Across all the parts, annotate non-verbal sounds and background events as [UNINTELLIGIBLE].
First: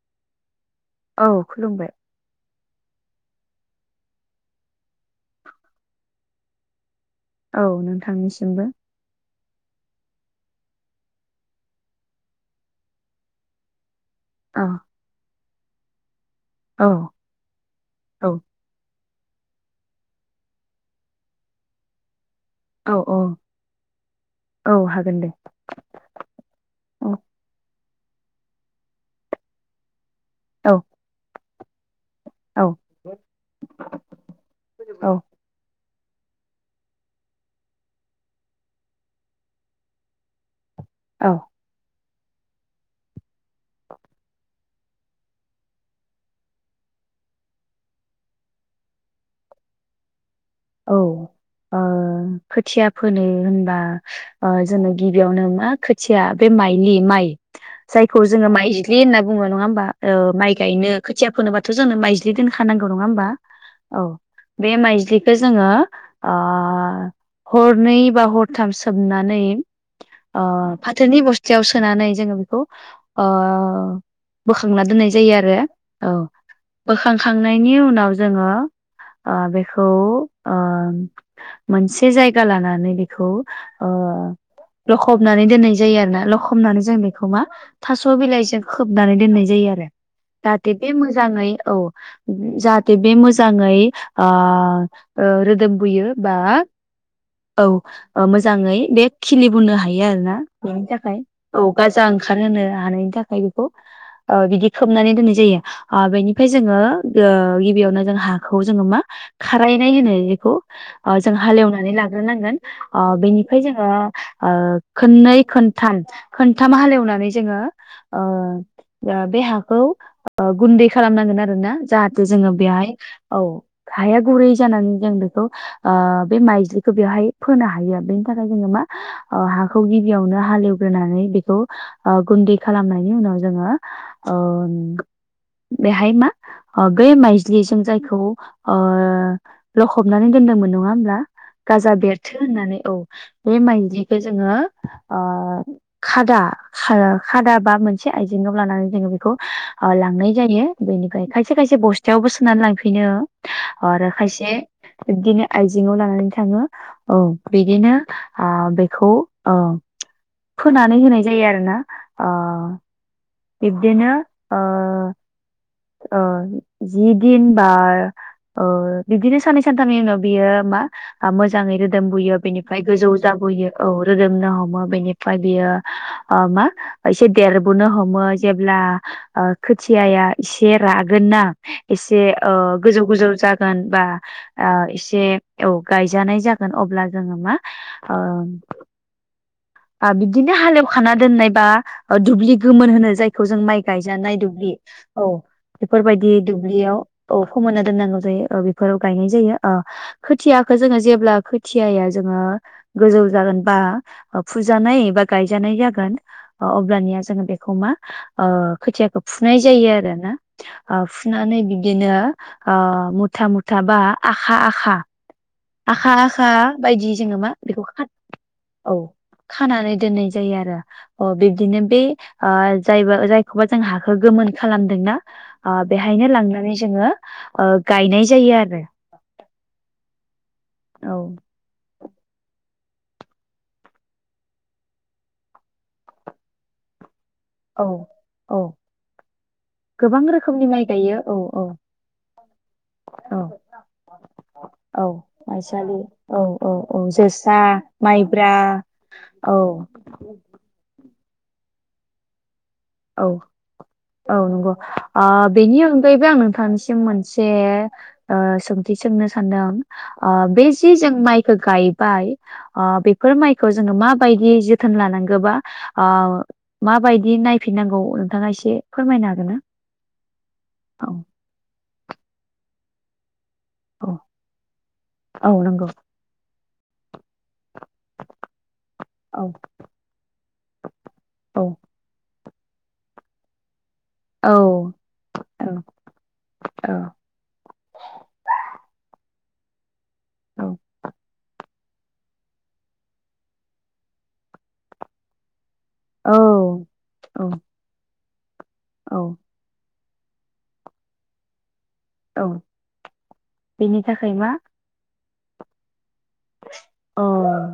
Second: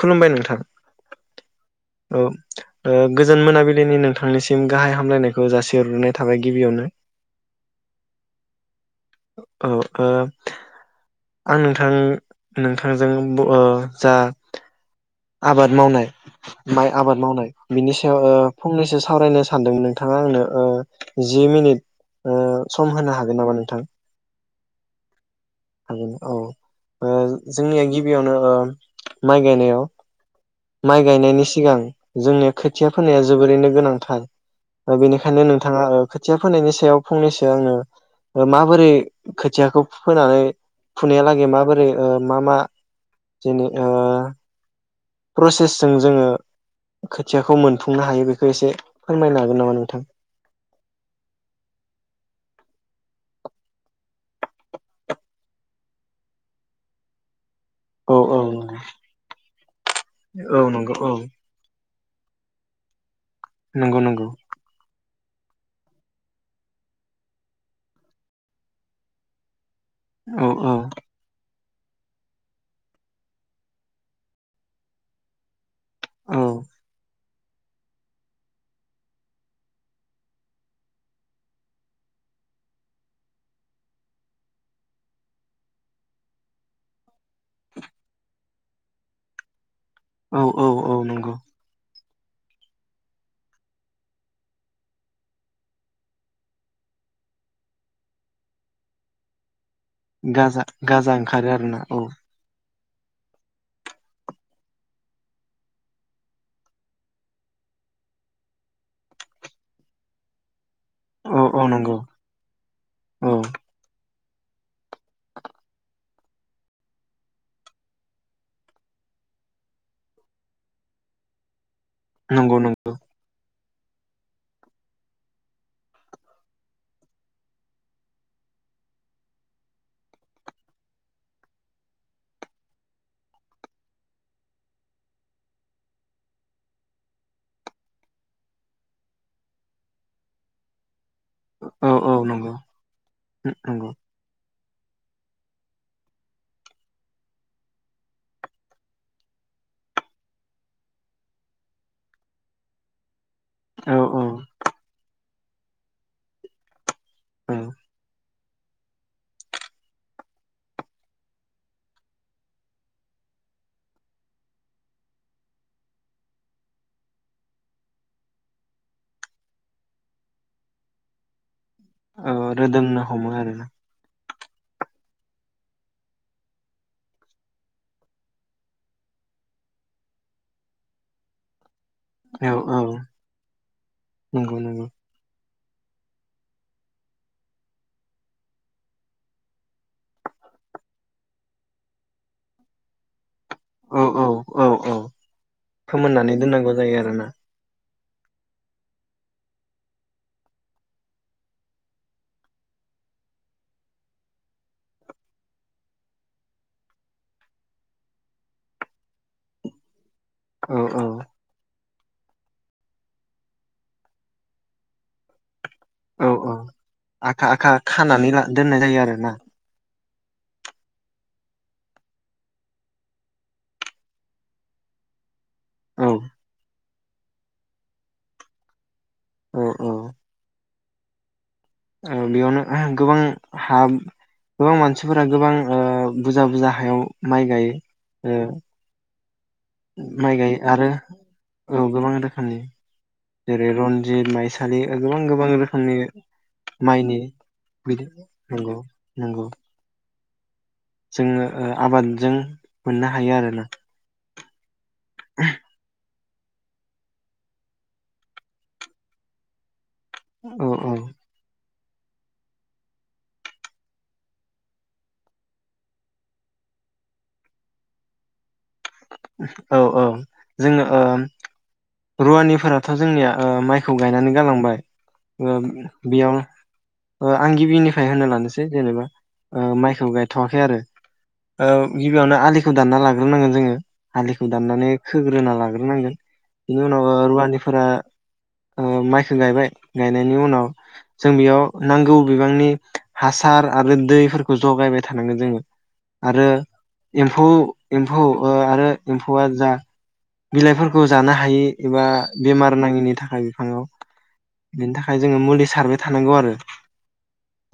खुलुमबाय नोंथां औ खुलुमबाय औ ओ गोजोन मोनाबिलिनि नोंथांनिसिम गाहाय हामलायनायखौ जासिहरग्रोनाय थाबाय गिबियावनो औ नोंथांनिसिमबो औ ओ आं नोंथां नोंथांजों ब ओ जा औ आबाद मावनाय औ माइ आबाद मावनाय बिनि सायाव औ ओ फंनैसो सावरायनो सानदों नोंथाङा आंनो ओ जि मिनिट ओ सम औ होनो औ हागोन नामा नोंथां औ हागोन दे। हागोन औ ओ औ जोंनिया गिबि गिबियावनो माइ गायनायाव औ माइ गायनायनि सि सिगां जोंनिया औ खोथिया फोननाया जोबोरैनो गोनांथार औ बेनिखायनो नोंथाङाबो खोथिया फोनायनि सायाव फंनैसो आङो माबोरै खोथियाखौ फोनानै औ फुनायहालागै माबोरै ओ मा मा जेनै ओ प्रसेसजों जोङो खोथियाखौ मोनफुंनो हायो बेखौ एसे फोरमायनो हागोन नामा नोंथां? औ खोथिया ओ फोनो होनबा ओ जोङो गिबियावनो मा खोथिया बे माइलि माइ औ जायखौ औ जोङो माइज्लि होनना बुङो नङा होमबा ओ माइ औ गायनो नंगौ औ खोथिया फोनोबाथ' जोंङो माइ बिदि दोनखानांगौ नङा होमबा? नंगौ औ नंगौ बे माइज्लि बे जोङो ओ हरनै बा हरथाम सोमनानै अ औ औ फाथोनि बस खाथियाव सोनानै जोङो बेखौ ओ बोखांना दोननाय जायो आरो। औ बोखां खांनायनि उनाव जोङो ओ बेखौ ओ मोनसे जायगा लानानै बेखौ ओ लखबनानै दोननाय जायो आरो ना लखबनानै जों बेखौ मा थास' बिलाइजों खोबनानै दोननाय जायो औ औ जाहाथे बे औ नंगौ मोजाङै औ जाहाथे बे मोजाङै आ ओ रोदोम बोयो बा औ ओ मोजाङै बे खिलि हरनो हायो आरोना गाजा बेनि गाजा थाखाय ओंखारो औ आरोना गाजा ओंखार होनो। नानायनि थाखाय बिखौ ओ बिदि खोबनानै दोन्नाय जायो आ बेनिफाय जोङो ओ गिबियावनो जोङो हाखौ मा जोङो खार नाय होनो एखौ अ जों औ औ हालेवनानै नंगौ लाग्रोनांगोन अ औ बेनिफाय जोङो ओ खोननै खोनथाम खोनथाम हालेवनानै जोङो ओ ओ बे हाखौ ओ गुन्दै खालामनांगोन आरोना। जाहाथे जोङो नंगौ बेहाय नंगौ औ। हाया गुरै जानानै जों बेखौ ओ बे माइज्लिखौ बेवहाय फोनो हायो। बेनि थाखाय जोङो मा ओ हाखौ गिबियावनो हालेवग्रोनानै बेखौ ओ गुन्दै खालामनायनि उनाव जोङो ओ बेहाय मा बे माइज्लिजों जायखौ ओ लखबनानै दोन्दोंमोन नङा होमब्ला? औ गाजा औ बेरथो नंगौ होननानै औ बे नंगौ माइदिखो जोङो अ खादा खा खादा बा मोनसे आइजें आव लानानै जोङो ओ बेखौ लांनाय जायो बेनिफ्राय खायसे खायसे बस्थायावबो सोनानै लांफिनो औ आरो औ। खायसे बिब्दिनो आइजें आव लानानै थाङो। औ बिदिनो आ बेखौ ओ फोनानै होनाय जायो आरोना ओ बिब्दिनो ओ ओ जि दिन बा ओ बिब्दिनो साननै सानथामनि उनाव बियो मा मोज जाङै रोदोम औ बुयो बेनिफ्राय रोदोमनो गोजौ हमो आरोना जाबोयो औ रोदोमनो हमो बेनिफ्राय बियो ओ मा एसे देरबोनो हम मो जेब्ला ओ खोथियाया एसे रागोन ना एसे ओ औ औ गोजौ गोजौ जागोन बा नंगौ नंगौ आ एसे औ गायजानाय जागोन अब्ला जोङो मा ओ आ बिदिनो हालेवखाना दोननाय बा ओ दुब्लि गोमोन होनो जाय खौ जों माइ औ औ गायजानाय औ दुब्लि औ बेफोरबायदि फोमोननानै दोननांगौ जायो दुब्लियाव आरोना औ फोमोनना दोननांगौ जायो ओ बेफोराव गायनाय जायो अ खोथियाखो जोङो जेब्ला खोथिआया जोङो गोजौ जागोन बा फुजानाय बा गायजानाय जागोन अ अब्लानिया जोङो बे खौ मा ओ खोथियाखौ फुनाय जायो आरो ना औ आ औ फुनानै बि दिनो ओ मुथा मुथा बा आखा आखा आखा औ आखा औ बायदि जोङो आखा मा आखा बेखौ खा खानानै ला दोननाय औ जायो आरोना खानानै दोननाय जायो आरो अ बिब्दिनो बे ओ जाय जायखौबा जों हाखौ गोमोन खालामदोंना आ औ बेहायनो लांनानै जोङो ओ गायनाय जायो आरो। औ औ औ ओ बेयावनो गोबां हा गोबां मानसिफोरा गोबां ओ बुजा बुजा हायाव माइ गायो औ ओ औ माइ गाय आरो औ गोबां रोखोमनि औ जेरै रनजित माइसालि औ ओगोबां गोबां माइसालि रोखोमनि औ औ औ माइनि जोसा बिदि माइब्रा नोंगौ नोंगौ। औ जोङो ओ आबादजों मोननो औ हायो आरो ना। औ नंगौ। आ बेनि अन गैबो आं नोंथांनिसिम मोनसे ओ सोंथि सोंनो सानदों। ओ बे औ औ जि जों माइखो गाय बाय अ बेफोर माइखौ जोङो माबायदियै जोथोन लानांगोबा ओ माबायदि नाय फिननांगौ नोंथाङा एसे फोरमायनो हागोन ना? औ औ जोङो औ ओम रुवानिफोराथ' जोंनिया ओ माइखौ औ गायनानै गालांबाय औ ओ नंगौ बेयाव ओ आंगि बि निफ्राय होनो लानोसै जेनेबा औ ओ माइखौ गाय थ'वाखै आरो औ गिबियावनो आलि खौ दानना लाग्रोनांगोन जोङो आलिखौ औ दाननानै खोग्रोना औ लाग्रोनांगोन बिनि उनाव ओ रुवानिफोरा ओ माइ खो गायबाय गायनायनि औ उनाव जों बेयाव नांगौ बिबांनि हासार आरो दैफोरखौ जगायबाय थानांगोन जोङो औ आरो एम्फौ एम फौ ओ आरो औ एम्फौआ जा बिलाइफोरखौ जानो हायि एबा औ बेमार नाङिनि थाखाय बिफाङाव बेनि थाखाय मा बेनि थाखाय खाय जोङो मुलि सारो थानांगौ आरो औ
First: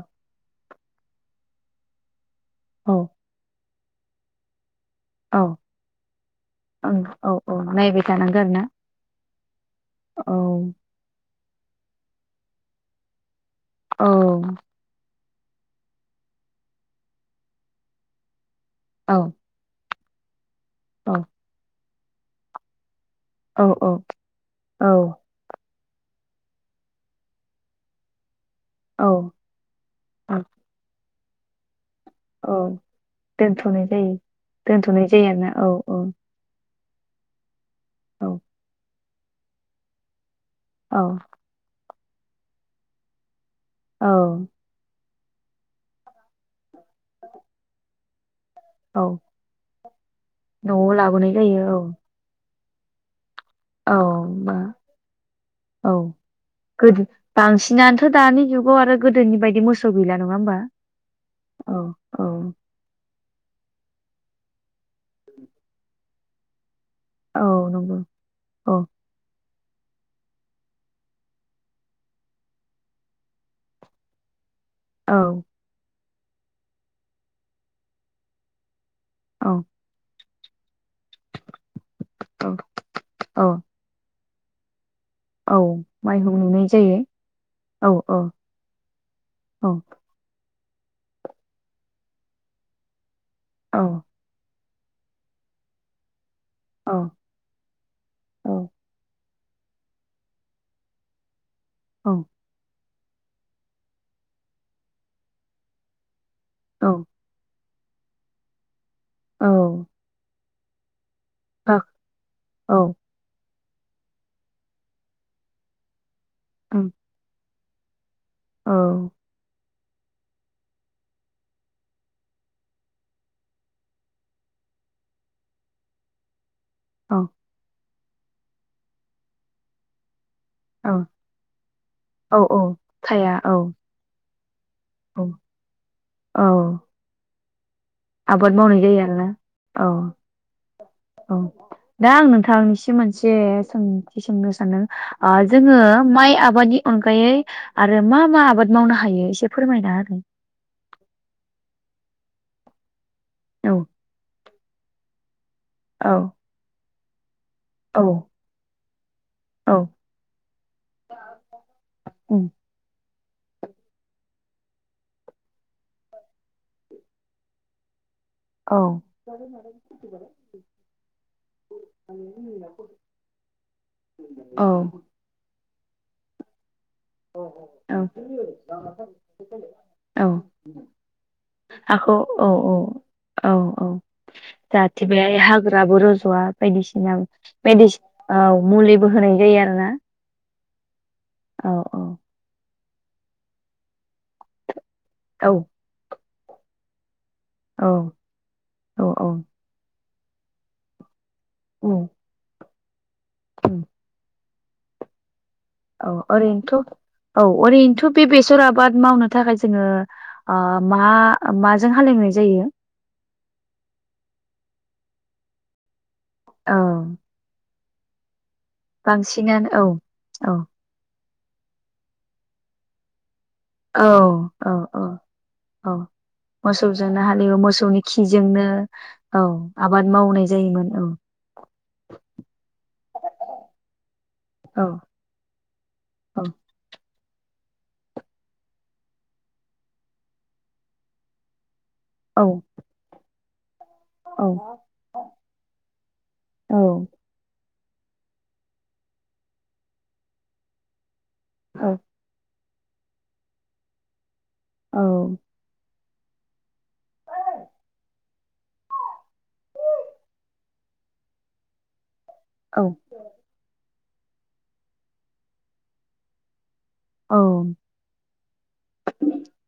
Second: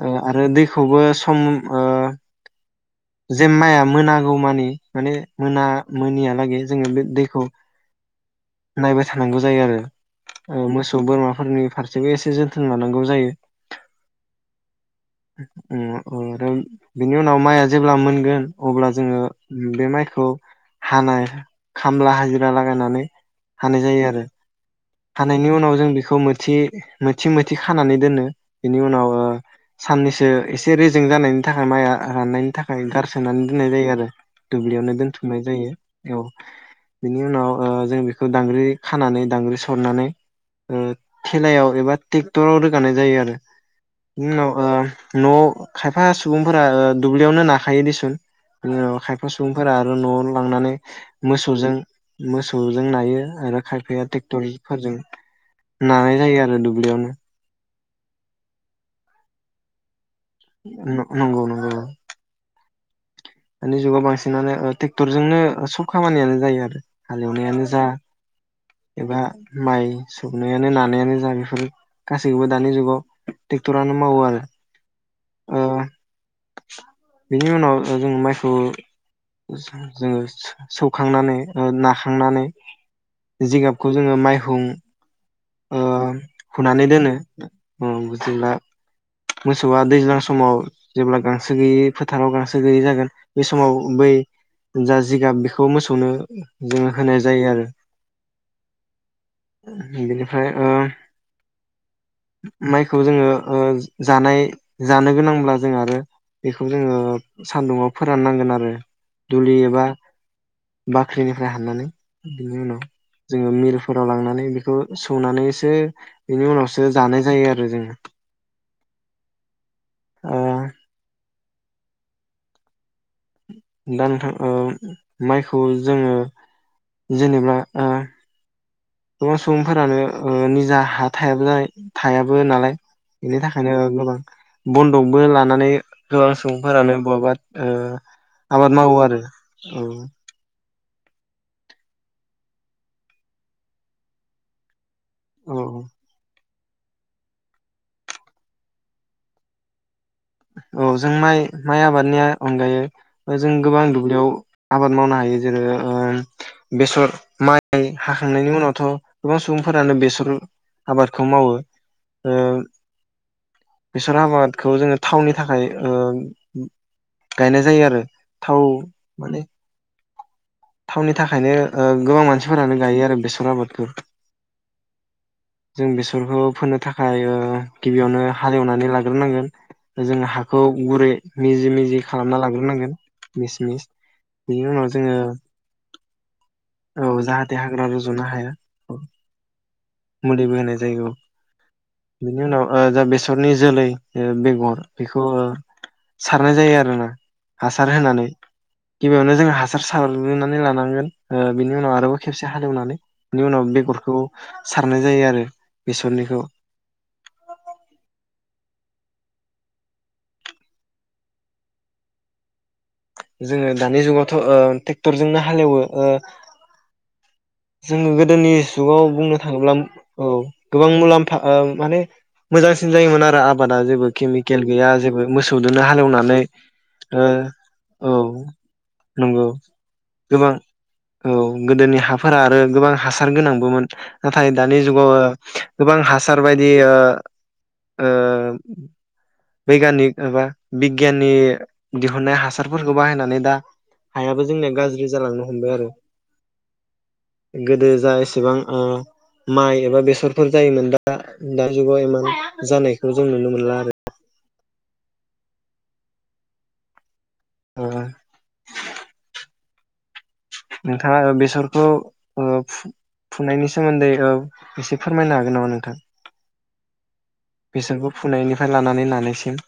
ओ आरो दै खौबो सम ओ औ जे माया मोनागौ मानि माने औ मोना मोनियालागै जोङो बे दै अ नाय जानांगो आरो ना नांगौ जायो आरो औ मोसौ बोरमा फोरनि फारसेबो एसे जोथोन लानांगौ जायो औ [UNINTELLIGIBLE] बिनि उनाव माइआ जेब्ला मोनगोन अब्ला औ जोङो बे माइ खौ औ हानाय खामला हाजिरा लागायनानै औ हानाय औ जायो आरो औ हानायनि उनाव जों बेखौ मोनसे मोनसे मोथि खानानै दोनो बिनि उनाव औ साननैसो औ एसे जों जानायनि थाखाय माइया राननायनि औ थाखाय गारसोनानै दोननाय जायो आरो दुब्लियावनो दोनथ'नाय जायो दोनथुमनाय आरोना औ जायो औ बिनि उनाव जों बेखौ औ दांग्रि खा खानानै दांग्रि सा सरनानै ओ औ खेलायाव एबा ट्रेक्टराव रोगानाय जायो आरो औ इनि उनाव ओ न' खायफा सुबुंफोर ओ दुब्लियावनो नाखायो दिसुन औ खायफा सुबुंफोरा आरो न'आव लांनानै न'आव लाबोनाय जायो मोसौजों औ मोसौ जों नायो आरो औ खायफाया ट्रेक्टर बा फोरजों नानाय जायो आरो दुब्लियावनो दिनानथ' दानि जुगाव आरो गोदोनि बायदि मोसौ गैला नङा होमबा नंगौ नंगौ औ औ दानि जुगाव बांसिनानो ओ ट्रेक्टरजोंनो सब खामानियानो जायो आरो औ हालेवनायानो जा नंगौ औ एबा माइ सोबनायानो नानायानो जा बेफोर गासैखौबो दानि जुगाव ट्रेक्टरानो मावो आरो औ बेनि उनाव जों माइखौ औ जोङो सौखांनानै ओ नाखांनानै औ औ जिगाबखौ जोङो माइ हुं औ ओ माइहुं लुनाय हुनानै जायो दोनो ओ औ औ बुजिब्ला औ मोसौआ दैज्लां समाव जेब्ला गांसो गैयै फोथाराव गांसो गैयै जागोन बे औ समाव बै जा जिगाब बेखौ मोसौनो जोङो औ होनाय जायो आरो औ बेनिफ्राय ओ औ। खौ जोङो ओ जानाय जानो गोनांब्ला जों आरो बेखौ जोङो सान्दुङाव फोरान नांगोन आरो। दुलि एबा बा जेनेबा हाननानै बिनि उनाव जोङो मिल फोराव लांनानै बेखौ सौनानैसो बेनि उनावसो जानाय जायो आरो। आरो जोङो औ। ओ दा नोंथां ओ माइखौ जोङो औ जेनेबा ओ। गोबां सुबुंफोरा [UNINTELLIGIBLE] नो ओ निजा औ हा थायाबो जानाय औ थायाबो औ नालाय साया बेनि औ थाखायनो ओ गोबां औ बन्दकबो लानानै गोबां औ सुबुंफोरानो बह आबाद मावनाय जायो आरोना औ अ औ दा आं नोंथांनिसिम मोनसे सोंथि सोंनो सानदों? ओ औ जोङो माइ आबादनि अनगायै आरो मा मा आबाद मावनो हायो एसे फोरमायना हो औ जों माइ माइ आबादनिया अनगायै जों गोबां दुब्लियाव आबाद मावनो हायो‌। जेरो ओ औ बेसर माइ औ हाखांनायनि उनावथ' गोबां औ सुबुंफोरानो बेसर आबादखौ मावो। उम बेसर आबादखौ जोङ थावनि थाखाय ओ गायनाय जायो आरो। औ। [UNINTELLIGIBLE] थावउननि थाखायनो ओ गोबां मानसिफोरानो गायो आरो बेसर आबादखौ। औ जों बेसरखौ फोनो थाख खाय ओ औ गिबियावनो हालेवनानै लाग्रोनांगोन जोङो औ हाखौ गुरै मिजि मिजि हाखौ खालामना औ औ लाग्रोनांगोन औ मिस मिस बेनि उनाव जोङो बाय औ जाहाथे [UNINTELLIGIBLE] हाग्रा रज'नो हाया आरो ना मुलिबो होनाय जायो औ। औ औ बिनि उनाव ओ जा बेसरनि जोलै ओ बेगर बेखौ औ सारनाय जायो आरो ना। हासार होनानै औ औ गिबियावनो जों हासार सार साग्रोरनानै लानांगोन। ओ बिनि उम उनाव आरोबाव खेबसे हालेवनानै बिनि उनाव उम बेगरखौ सारनाय जायो आरो। औ बेसरनिखौ ओरैनोथ' औ ओरैनोथ' बे बेसर आबाद मावनो थाखाय जोङो मा माजों हालेवनाय जायो? जोङो दानि जुगावथ' ओ ट्रेक्टरजोंनो हालेवो ओ औ जोङो गोदोनि जुगाव बुंनो बांसिनानो थाङोब्ला औ गोबां मुलाम्फा ओउ माने मोजांसिन जायोमोन आरो आ आबादा जेबो केमिकल औ औ गैया औ जेबो मोसौदोनो औ हालेवनानै मोसौजोंनो ओ हालेवो मोसौनि औ खिजोंनो औ नंगौ आबाद मावनाय गोबां जायोमोन औ गोदोनि हा आरो गोबां हार गोनांबोमोन नाथाय दानि औ जुगाव गोबां हासार औ बायदि ओ ओ बैगानिक माबा बिगियाननि दिहुनन्नाय औ हासारफोरखौ बाहायनानै दा हायाबो औ जोंनिया गाज्रि जालांनो हमबाय आरो। औ गोदो जा एसेबां ओ माइ एबा बेसरफोर जायोमोन दा दा दा जुगाव एमान जानायखौ जों नुनो मोनला आरो। औ अ नोंथाङा बेसरखौ ओ औ फुनायनि सोमोन्दै औ एसे फोरमायनो हागोन नामा नोंथां? औ बेसरखौ फुनायनिफ्राय लानानै नानायसिम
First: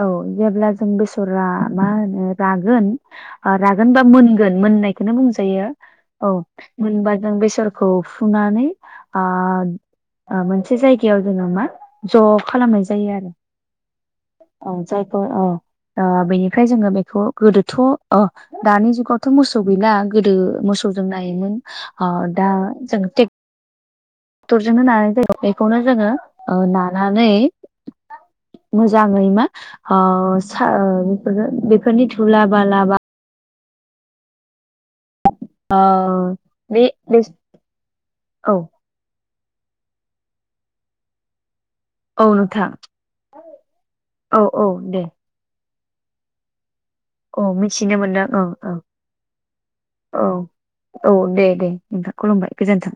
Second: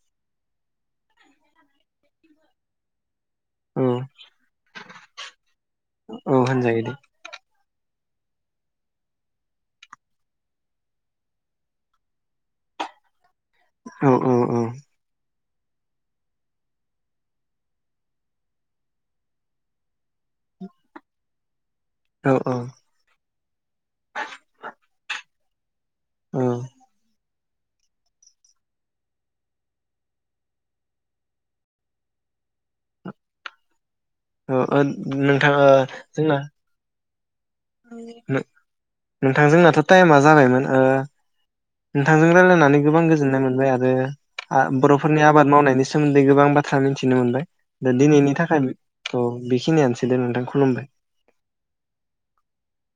औ जेब्ला जों बेसरा मा होनो रागोन औ रागोनबा मोनगोन मोननायखौनो बुंजायो औ होनजायो दे मोनबा जों बेसरखौ फुनानै ओ ओ मोनसे जायगायाव जोङो मा ज' खालामनाय जायो आरो औ जायखौ अ ओ बेनिफ्राय जोङो बेखौ गोदोथ' ओ दानि जुगावथ' मोसौ गैला गोदो मोसौजों नायोमोन आ औ दा औ जों टेक दुर जोंनो नानाय जायो [UNINTELLIGIBLE] खौनो जोङो औ ओ नानानै मोजाङै मा ओ सा बेफोरखो बेफोरनि धुला बालाबा अ ओ नोंथां ओ जोंना बे बे औ [INAUDIBLE] नोंथां जोंनाथ' टाइमा जाबायमोन ओ औ नोंथांजों नोंथां रायजलायनानै गोबां गोजोननाय मोनबाय आरो औ आ औ दे बर'फोरनि आबाद मावनायनि सोमोन्दै गोबां बा औ मिथिनो मोनदों औ औ बेखिनियानोसै दे औ नोंथां खुलुमबाय औ औ दे दे नोंथा खुलुमबाय गोजोन्थों